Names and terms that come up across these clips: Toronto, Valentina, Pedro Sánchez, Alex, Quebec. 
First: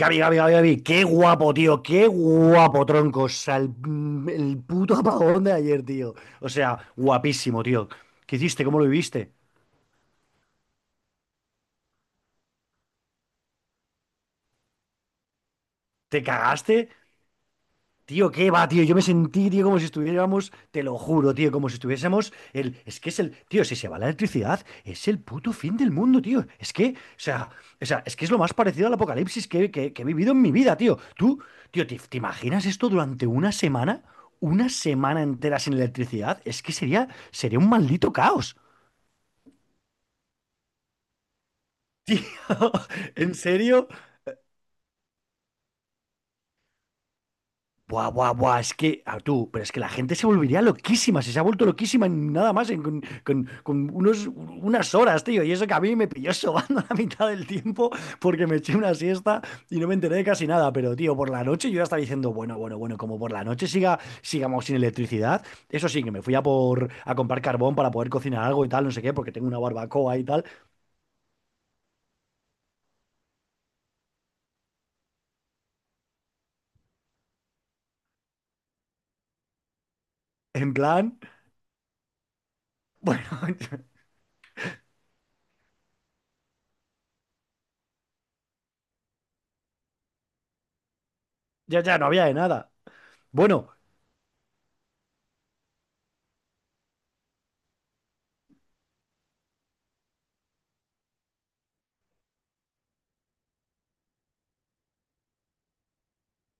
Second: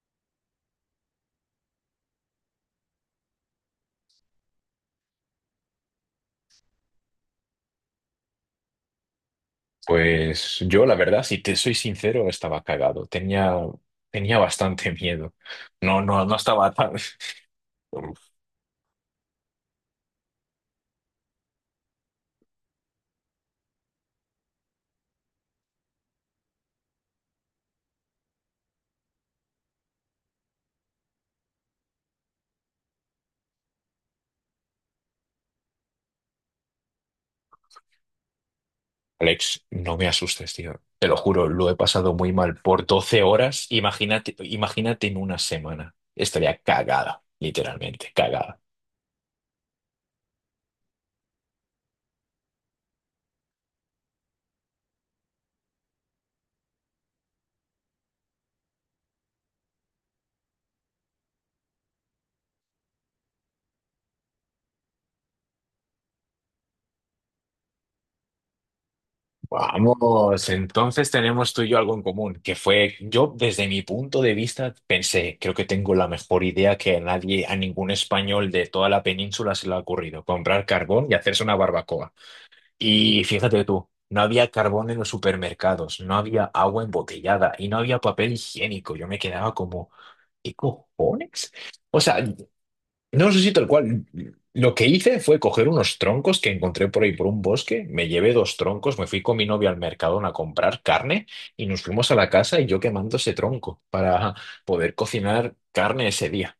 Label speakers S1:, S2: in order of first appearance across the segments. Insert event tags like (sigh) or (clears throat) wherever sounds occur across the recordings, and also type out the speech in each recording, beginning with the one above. S1: Gaby, Gaby, Gaby, Gaby, qué guapo, tío, qué guapo, tronco. O sea, el puto apagón de ayer, tío. O sea, guapísimo, tío. ¿Qué hiciste? ¿Cómo lo viviste?
S2: Pues yo, la verdad, si te soy sincero, estaba cagado. Tenía bastante (laughs) miedo. No,
S1: ¿Te
S2: no, no estaba
S1: cagaste?
S2: tan. (laughs) Uf,
S1: Tío, ¿qué va, tío? Yo me sentí, tío, como si estuviéramos, te lo juro, tío, como si estuviésemos el, es que es el, tío, si se va la electricidad, es el puto fin del mundo, tío. Es que, o sea, es que es lo más parecido al apocalipsis que he vivido en mi vida, tío. Tú, tío, ¿te imaginas esto durante una semana? Una semana entera sin electricidad, es que sería un maldito caos.
S2: Alex, no me asustes, tío. Te lo juro, lo he pasado
S1: Tío,
S2: muy mal
S1: (laughs)
S2: por doce
S1: en
S2: horas.
S1: serio,
S2: Imagínate en una semana. Estaría cagada,
S1: buah,
S2: literalmente,
S1: buah,
S2: cagada.
S1: buah, es que, ah, tú, pero es que la gente se volvería loquísima, si se ha vuelto loquísima en nada más en- con unas horas, tío, y eso que a mí me pilló sobando (laughs) la mitad del tiempo porque me eché una siesta y no me enteré de casi nada, pero tío, por la noche yo ya estaba diciendo, bueno, bueno, bueno, como por la noche siga, sigamos sin electricidad, eso sí, que me fui a comprar carbón para poder cocinar algo y tal, no sé qué, porque tengo una barbacoa y tal,
S2: Vamos, entonces tenemos tú y yo algo en común, que fue, yo desde mi punto de vista pensé, creo que tengo la mejor idea que a nadie, a ningún español de toda la península se le ha ocurrido, comprar
S1: en
S2: carbón y
S1: plan,
S2: hacerse una barbacoa.
S1: (laughs) bueno,
S2: Y fíjate tú,
S1: (laughs)
S2: no había carbón en los supermercados, no había agua embotellada y no había papel higiénico. Yo me quedaba como, ¿qué cojones?
S1: ya
S2: O
S1: no
S2: sea,
S1: había de nada.
S2: no sé si tal
S1: Bueno,
S2: cual. Lo que hice fue coger unos troncos que encontré por ahí por un bosque, me llevé dos troncos, me fui con mi novia al mercado a comprar carne y nos fuimos a la casa y yo quemando ese tronco para poder cocinar carne ese día.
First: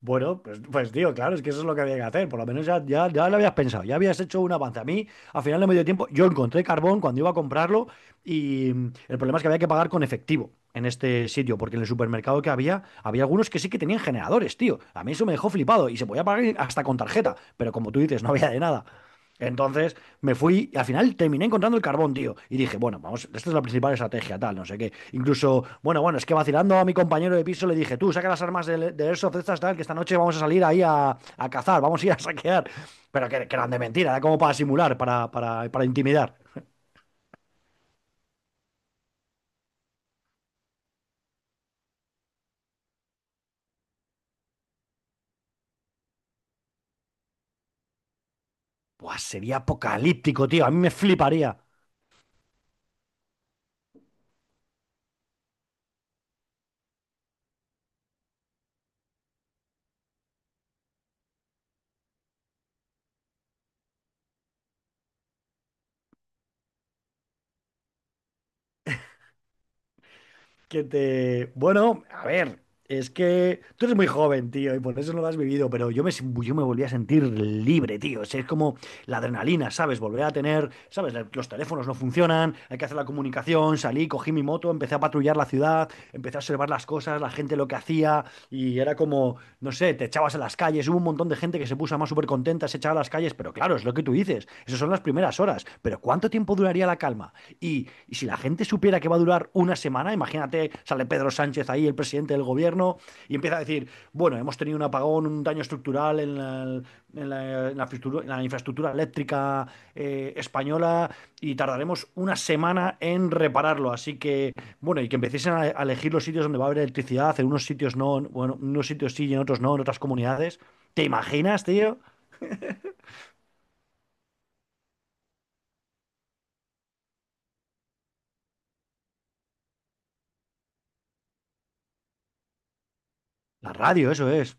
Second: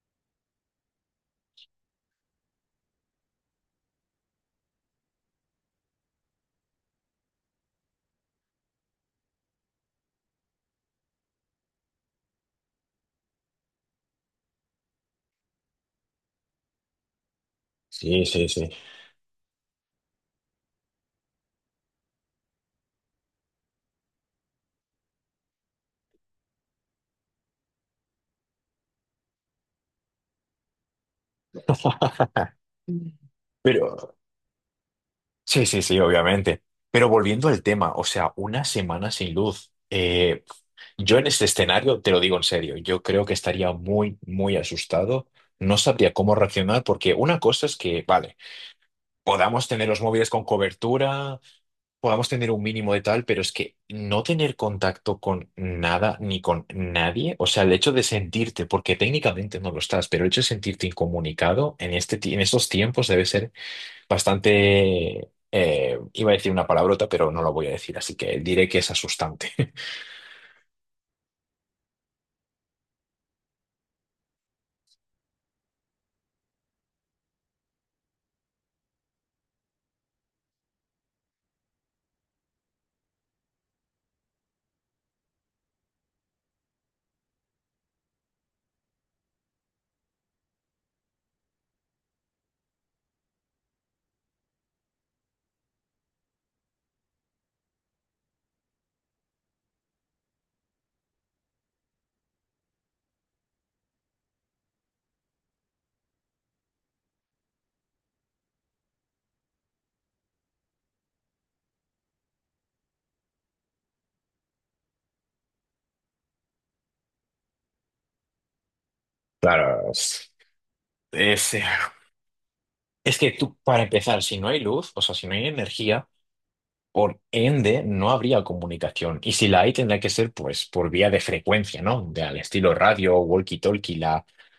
S1: Bueno, pues tío, claro, es que eso es lo que había que hacer. Por lo menos ya lo habías pensado, ya habías hecho un avance. A mí, al final de medio tiempo, yo encontré carbón cuando iba a comprarlo y el problema es que había que pagar con efectivo en este sitio, porque en el supermercado que había, había algunos que sí que tenían generadores, tío. A mí eso me dejó flipado y se podía pagar hasta con tarjeta, pero como tú dices,
S2: Sí,
S1: no
S2: sí,
S1: había de
S2: sí.
S1: nada. Entonces me fui, y al final terminé encontrando el carbón, tío. Y dije, bueno, vamos, esta es la principal estrategia, tal, no sé qué. Incluso, bueno, es que vacilando a mi compañero de piso le dije, tú, saca las armas de Airsoft estas, tal, que esta noche vamos a salir ahí a cazar, vamos a ir a
S2: (laughs)
S1: saquear. Pero que eran de
S2: Pero
S1: mentira, era como para simular, para,
S2: sí,
S1: para,
S2: sí,
S1: para
S2: sí,
S1: intimidar.
S2: obviamente. Pero volviendo al tema, o sea, una semana sin luz. Yo en este escenario, te lo digo en serio, yo creo que estaría muy, muy asustado. No sabría cómo reaccionar porque una cosa es que, vale,
S1: Buah, sería
S2: podamos tener los móviles con
S1: apocalíptico, tío, a mí me
S2: cobertura,
S1: fliparía.
S2: podamos tener un mínimo de tal, pero es que no tener contacto con nada ni con nadie, o sea, el hecho de sentirte, porque técnicamente no lo estás, pero el hecho de sentirte incomunicado en este, en estos tiempos debe ser bastante, iba a decir una palabrota, pero no la voy a decir, así que diré que es asustante. (laughs)
S1: Que te... Bueno, a ver, es que tú eres muy joven, tío, y por eso no lo has vivido, pero yo me, sin- yo me volví a sentir libre, tío. O sea, es como la adrenalina, ¿sabes? Volver a tener, ¿sabes? Los teléfonos no funcionan, hay que hacer la comunicación, salí, cogí mi moto, empecé a patrullar la ciudad, empecé a observar las cosas, la gente lo que hacía, y era como, no sé, te echabas a las calles, hubo un montón de gente que se puso más súper contenta, se echaba a las calles, pero claro, es lo que tú dices, esas son las primeras horas, pero ¿cuánto tiempo duraría la calma? Y si la gente supiera que va a durar una semana, imagínate, sale Pedro Sánchez ahí, el presidente del gobierno, y empieza a decir, bueno, hemos tenido un apagón, un daño estructural en la, en la infraestructura, eléctrica española y tardaremos una semana en repararlo. Así que, bueno, y que empiecen a elegir los sitios donde va a haber electricidad, en unos sitios no, bueno, en unos sitios sí y en otros no, en
S2: Claro,
S1: otras comunidades. ¿Te
S2: es, eh,
S1: imaginas, tío?
S2: es que tú, para empezar, si no hay luz, o sea, si no hay energía, por ende, no habría comunicación. Y si la hay, tendría que ser pues por vía de frecuencia, ¿no? De, al estilo radio,
S1: La
S2: walkie-talkie,
S1: radio,
S2: la,
S1: eso es.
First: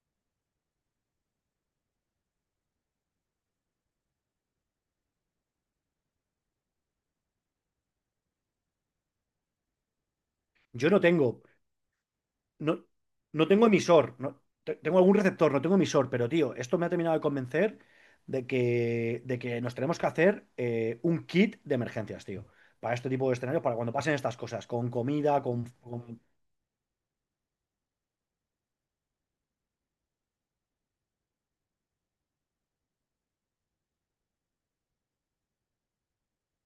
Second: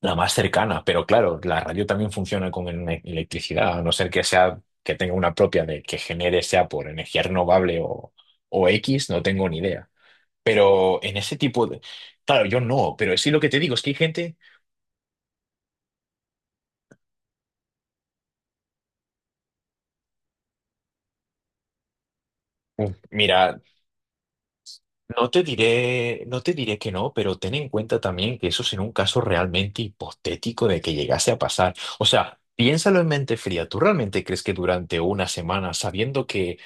S2: la más cercana. Pero claro, la radio también funciona con ele- electricidad, a no ser que sea, que tenga una propia de que genere, sea por energía renovable o X, no tengo ni idea.
S1: Yo no
S2: Pero en ese
S1: tengo,
S2: tipo de... Claro, yo
S1: no,
S2: no, pero sí lo que
S1: no
S2: te
S1: tengo
S2: digo es que hay
S1: emisor,
S2: gente...
S1: no, te- tengo algún receptor, no tengo emisor, pero tío, esto me ha terminado de convencer de que nos tenemos que hacer un kit de emergencias, tío, para
S2: Uf,
S1: este tipo de
S2: mira,
S1: escenarios, para cuando pasen estas cosas, con
S2: No te
S1: comida, con, con.
S2: diré, no te diré que no, pero ten en cuenta también que eso es en un caso realmente hipotético de que llegase a pasar. O sea, piénsalo en mente fría. ¿Tú realmente crees que durante una semana, sabiendo que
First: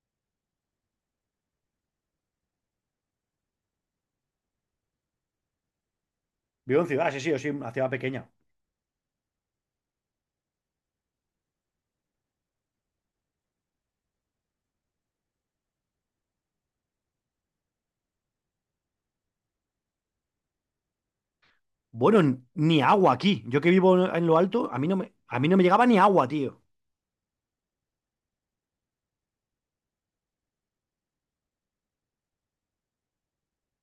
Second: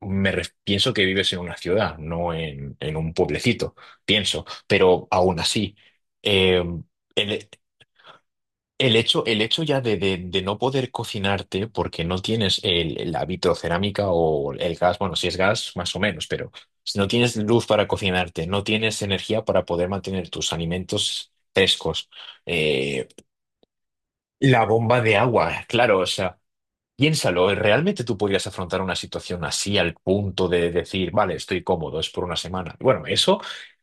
S2: pienso que vives en una ciudad, no en, en un pueblecito, pienso, pero aún así, eh,
S1: Vivo en ciudad, sí, sí, yo
S2: el-
S1: soy una ciudad pequeña.
S2: el hecho ya de no poder cocinarte porque no tienes el, la vitrocerámica o el gas, bueno, si es gas, más o menos, pero si no tienes luz para cocinarte, no tienes energía para poder mantener tus alimentos frescos,
S1: Bueno, ni
S2: eh,
S1: agua aquí. Yo que vivo en lo
S2: la
S1: alto,
S2: bomba de
S1: a mí
S2: agua,
S1: no me llegaba ni
S2: claro, o
S1: agua,
S2: sea,
S1: tío.
S2: piénsalo, ¿realmente tú podrías afrontar una situación así al punto de decir, vale, estoy cómodo, es por una semana? Bueno, eso...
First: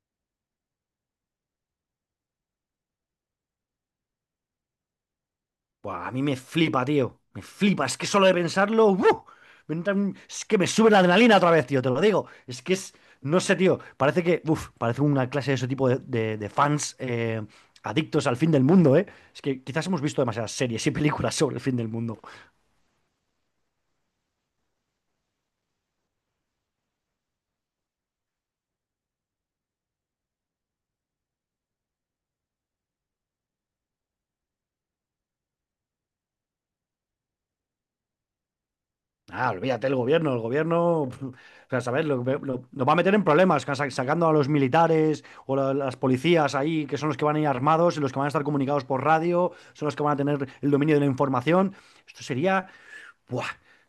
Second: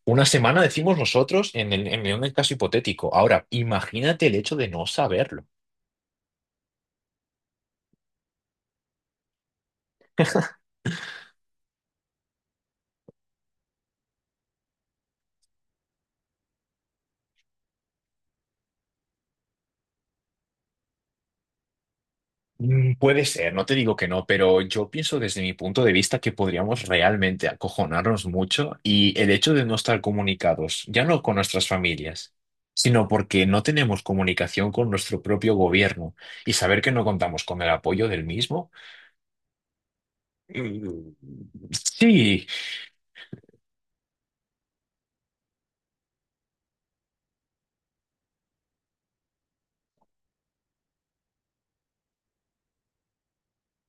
S2: Una semana decimos nosotros en el caso hipotético. Ahora, imagínate el hecho de no saberlo.
S1: Buah, a mí me flipa, tío. Me flipa. Es que solo de pensarlo. ¡Uh! Es que me sube la adrenalina otra vez, tío. Te lo digo. Es que es. No sé, tío. Parece que. Parece una clase de ese tipo de fans adictos al fin del mundo, ¿eh? Es que quizás hemos visto demasiadas series y películas sobre el fin del mundo.
S2: Puede ser, no te digo que no, pero yo pienso desde mi punto de vista que podríamos realmente acojonarnos mucho y el hecho de no estar comunicados, ya no con nuestras familias, sino porque no tenemos comunicación con nuestro propio gobierno y saber que no contamos con el apoyo del mismo.
S1: Ah, olvídate el gobierno, el gobierno. (laughs) O
S2: Mm,
S1: sea, ¿sabes?
S2: sí,
S1: Nos va a meter en problemas sacando a los militares o las policías ahí, que son los que van a ir armados y los que van a estar comunicados por radio, son los que van a tener el dominio de la información. Esto sería, buah,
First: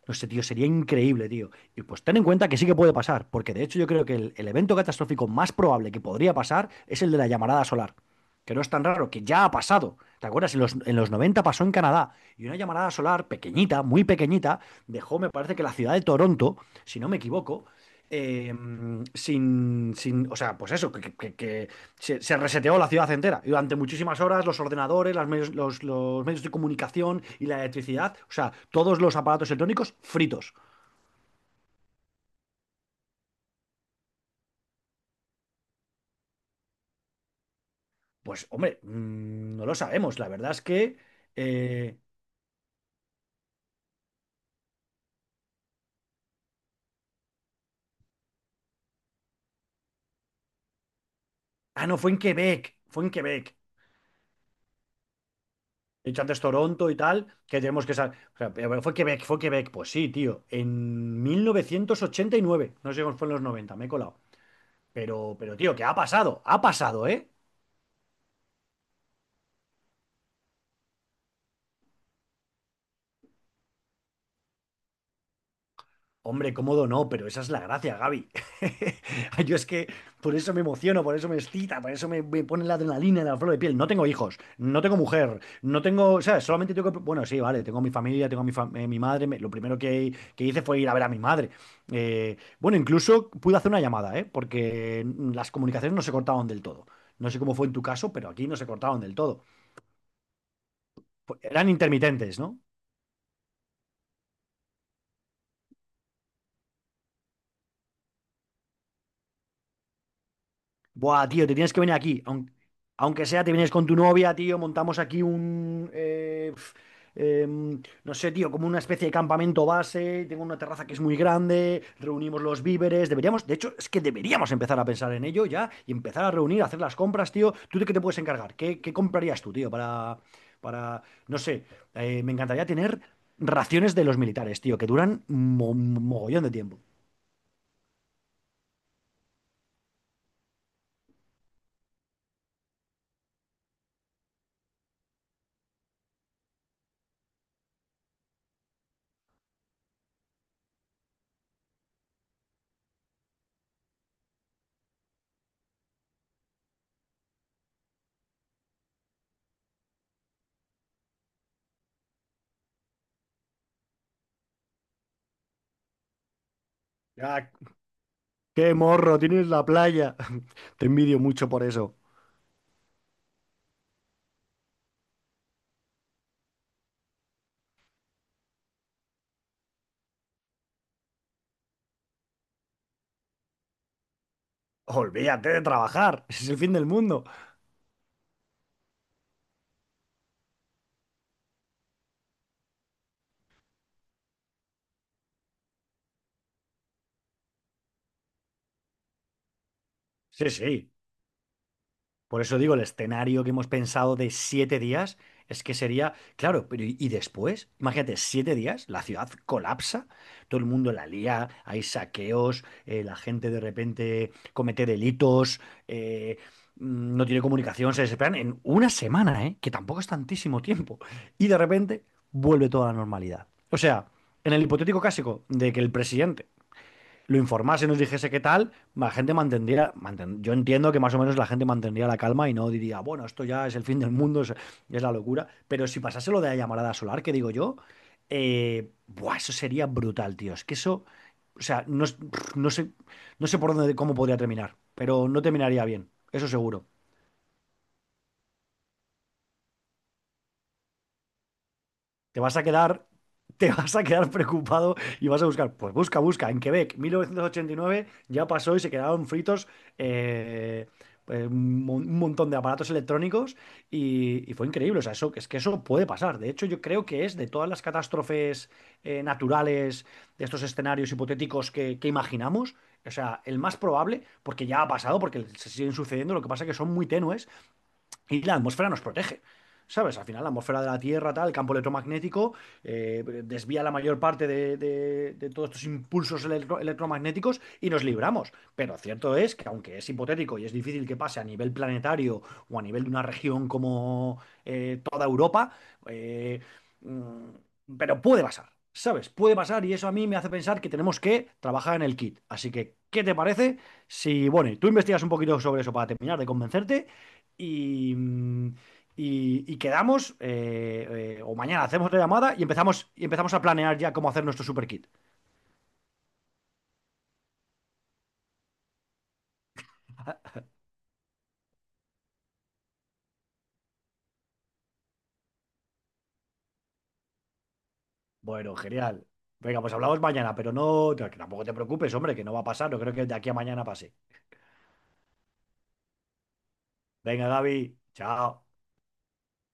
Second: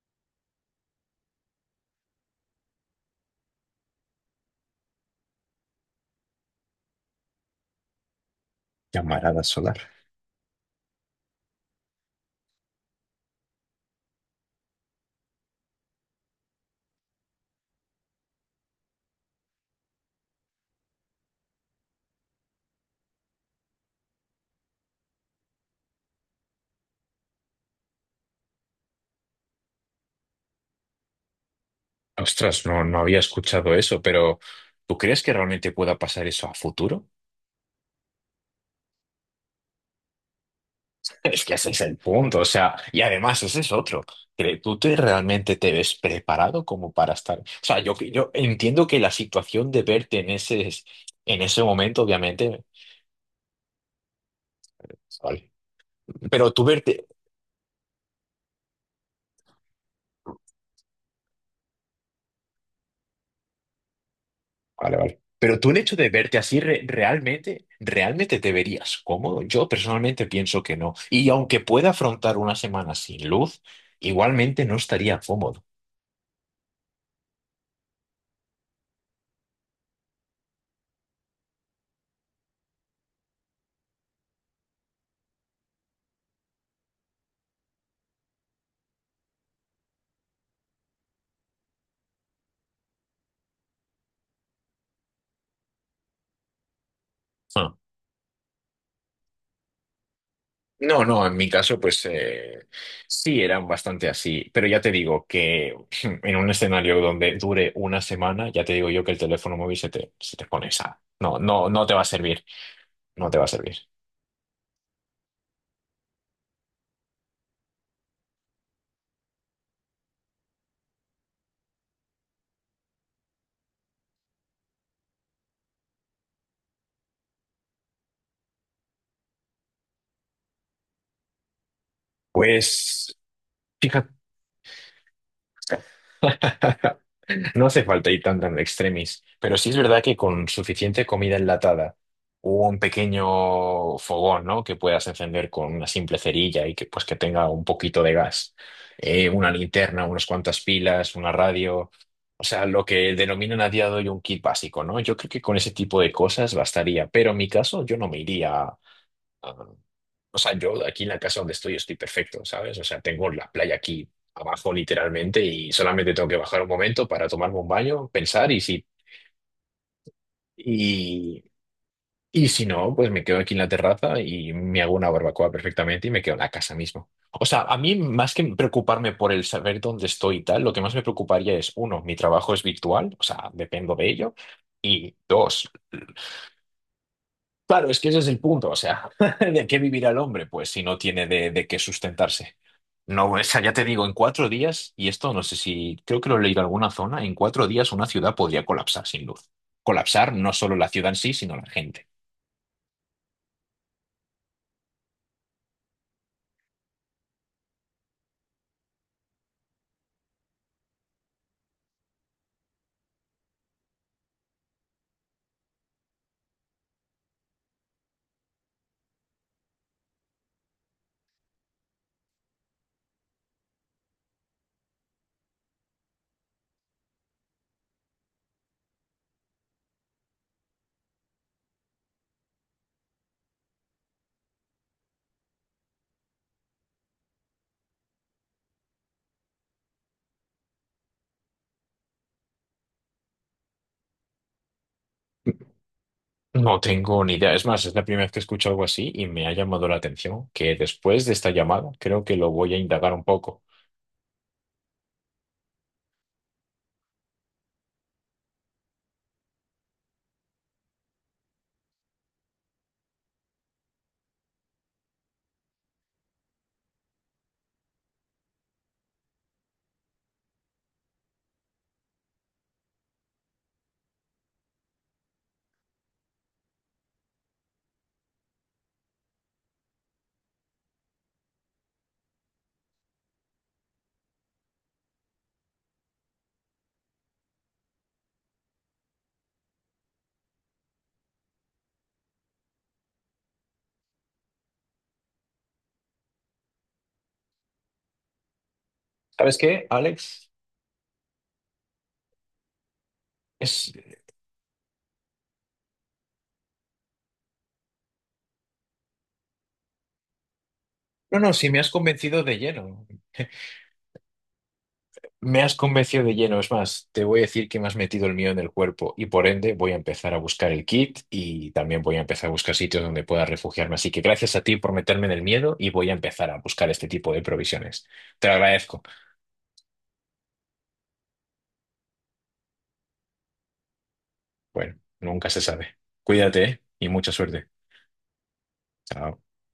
S1: no sé, tío, sería increíble, tío. Y pues ten en cuenta que sí que puede pasar, porque de hecho yo creo que el evento catastrófico más probable que podría pasar es el de la llamarada solar que no es tan raro, que
S2: llamarada
S1: ya ha
S2: solar.
S1: pasado. ¿Te acuerdas? En los 90 pasó en Canadá y una llamarada solar pequeñita, muy pequeñita, dejó, me parece que la ciudad de Toronto, si no me equivoco, eh, sin, sin, o sea, pues eso, que se, se reseteó la ciudad entera. Y durante muchísimas horas los ordenadores, los medios de comunicación y la electricidad, o sea, todos los aparatos electrónicos fritos.
S2: Ostras, no, no había escuchado eso, pero ¿tú crees que realmente pueda pasar eso a futuro?
S1: Pues hombre, no lo sabemos. La verdad es que...
S2: Es que ese es el
S1: eh,
S2: punto, o sea, y además ese es otro. Que realmente te ves preparado como para estar? O sea, yo entiendo que la situación de verte en ese
S1: Ah, no,
S2: momento,
S1: fue en
S2: obviamente,
S1: Quebec, fue en Quebec.
S2: vale.
S1: He dicho antes
S2: Pero tú
S1: Toronto y
S2: verte,
S1: tal, que tenemos que saber. O sea, pero bueno, fue Quebec, fue Quebec. Pues sí, tío. En 1989. No sé cómo fue, en los 90 me he colado.
S2: vale, vale.
S1: Pero,
S2: Pero tú
S1: tío,
S2: el
S1: ¿qué
S2: hecho
S1: ha
S2: de verte
S1: pasado?
S2: así
S1: Ha
S2: re-
S1: pasado, ¿eh?
S2: realmente, realmente te verías cómodo. Yo personalmente pienso que no. Y aunque pueda afrontar una semana sin luz, igualmente no estaría cómodo.
S1: Hombre, cómodo no, pero esa es la gracia, Gaby. (laughs) Yo es que por eso me emociono, por eso me excita, por eso me pone la adrenalina en la flor de piel. No tengo hijos, no tengo mujer, no tengo, o sea, solamente tengo que... Bueno, sí, vale, tengo mi familia, tengo mi madre. Lo primero que hice fue ir a ver a mi madre. Bueno, incluso pude hacer una llamada, ¿eh? Porque las comunicaciones no se cortaban del todo. No sé cómo fue
S2: Ah.
S1: en tu caso, pero aquí no se cortaban del todo.
S2: No, no, en mi
S1: Eran
S2: caso, pues
S1: intermitentes, ¿no?
S2: sí, eran bastante así, pero ya te digo que (clears throat) (laughs) en un escenario donde dure una semana, ya te digo yo que el teléfono móvil se te pone esa.
S1: Buah,
S2: No,
S1: tío, te
S2: no,
S1: tienes que
S2: no te
S1: venir
S2: va a
S1: aquí.
S2: servir,
S1: Aunque,
S2: no te va
S1: sea,
S2: a
S1: te vienes
S2: servir.
S1: con tu novia, tío. Montamos aquí no sé, tío, como una especie de campamento base. Tengo una terraza que es muy grande. Reunimos los víveres. Deberíamos, de hecho, es que deberíamos empezar a pensar en ello ya y empezar a reunir, a hacer las compras, tío. ¿Tú de qué te puedes encargar? ¿Qué comprarías tú, tío? Para. Para. No sé. Me encantaría tener
S2: Pues,
S1: raciones de
S2: fíjate.
S1: los militares, tío, que duran mogollón de tiempo.
S2: (laughs) No hace falta ir tan tan extremis, pero sí es verdad que con suficiente comida enlatada o un pequeño fogón, ¿no? Que puedas encender con una simple cerilla y que pues que tenga un poquito de gas, una linterna, unas cuantas pilas, una radio, o sea, lo que denominan a día de hoy un kit básico, ¿no? Yo creo que con ese tipo de cosas bastaría, pero en mi caso yo no me iría. Ah, o sea, yo aquí en la casa donde estoy estoy perfecto, ¿sabes? O sea, tengo la playa aquí abajo literalmente y solamente tengo que bajar un momento para
S1: Ya.
S2: tomarme un baño, pensar
S1: Qué morro, tienes la playa. (laughs) Te envidio
S2: y,
S1: mucho por eso.
S2: y si no, pues me quedo aquí en la terraza y me hago una barbacoa perfectamente y me quedo en la casa mismo. O sea, a mí más que preocuparme por el saber dónde estoy y tal, lo que más me preocuparía es, uno, mi trabajo es virtual, o sea, dependo de ello, y
S1: Olvídate de
S2: dos,
S1: trabajar, ese es el fin del mundo.
S2: claro, es que ese es el punto, o sea, (laughs) ¿de qué vivirá el hombre? Pues si no tiene de qué sustentarse. No, o sea, ya te digo, en 4 días, y esto no sé si, creo que lo he leído en alguna zona, en 4 días una ciudad podría colapsar sin luz. Colapsar
S1: Sí,
S2: no solo
S1: sí.
S2: la ciudad en sí, sino la gente.
S1: Por eso digo, el escenario que hemos pensado de 7 días es que sería, claro, pero ¿y después? Imagínate, 7 días, la ciudad colapsa, todo el mundo la lía, hay saqueos, la gente de repente comete delitos, eh, no tiene comunicación, se desesperan en una semana, ¿eh? Que tampoco es tantísimo tiempo. Y de repente vuelve toda la normalidad. O sea, en el hipotético caso de que el presidente lo informase, nos dijese qué tal, la gente mantendría, manten- yo entiendo que más o menos la gente mantendría la calma y no diría, bueno, esto ya es el fin del mundo, es la locura, pero si pasase lo de la llamarada solar, que digo yo, buah, eso sería brutal, tío, es que eso, o sea, no, no sé, no sé por dónde, cómo podría terminar, pero no terminaría bien, eso
S2: No
S1: seguro.
S2: tengo ni idea. Es más, es la primera vez que escucho algo así y me ha llamado la atención que después de esta llamada creo que
S1: Te
S2: lo
S1: vas a
S2: voy a
S1: quedar,
S2: indagar un poco.
S1: te vas a quedar preocupado y vas a buscar. Pues busca, busca. En Quebec, 1989, ya pasó y se quedaron fritos eh, un un montón de aparatos electrónicos y fue increíble. O sea, eso, es que eso puede pasar. De hecho, yo creo que es de todas las catástrofes naturales, de estos escenarios hipotéticos que imaginamos. O sea, el más probable, porque ya ha pasado, porque se siguen sucediendo, lo que pasa es que son muy tenues y la atmósfera nos protege. ¿Sabes? Al final la atmósfera de la Tierra, tal, el campo electromagnético, desvía la mayor parte de todos estos impulsos electromagnéticos y nos libramos. Pero cierto es que aunque es hipotético y es difícil que pase a nivel planetario o a nivel de una región como toda Europa, eh, mm, pero puede pasar, ¿sabes? Puede
S2: ¿Sabes
S1: pasar
S2: qué,
S1: y eso a mí me
S2: Alex?
S1: hace pensar que tenemos que trabajar en el kit. Así que, ¿qué te parece?
S2: Es...
S1: Si, bueno, y tú investigas un poquito sobre eso para terminar de convencerte y, mm, y quedamos,
S2: No, no,
S1: o
S2: si me
S1: mañana
S2: has
S1: hacemos la
S2: convencido
S1: llamada
S2: de
S1: y
S2: lleno.
S1: empezamos a planear ya cómo hacer nuestro super kit.
S2: Me has convencido de lleno, es más, te voy a decir que me has metido el mío en el cuerpo y por ende voy a empezar a buscar el kit y también voy a empezar a buscar sitios donde pueda refugiarme. Así que gracias a ti por meterme en el miedo y voy a empezar a buscar este tipo de provisiones. Te lo
S1: Bueno,
S2: agradezco.
S1: genial. Venga, pues hablamos mañana, pero no, no, que tampoco te preocupes, hombre, que no va a pasar, no creo que de aquí a mañana pase.
S2: Bueno, nunca se sabe. Cuídate, ¿eh? Y mucha
S1: Venga,
S2: suerte.
S1: Gaby, chao.
S2: Chao.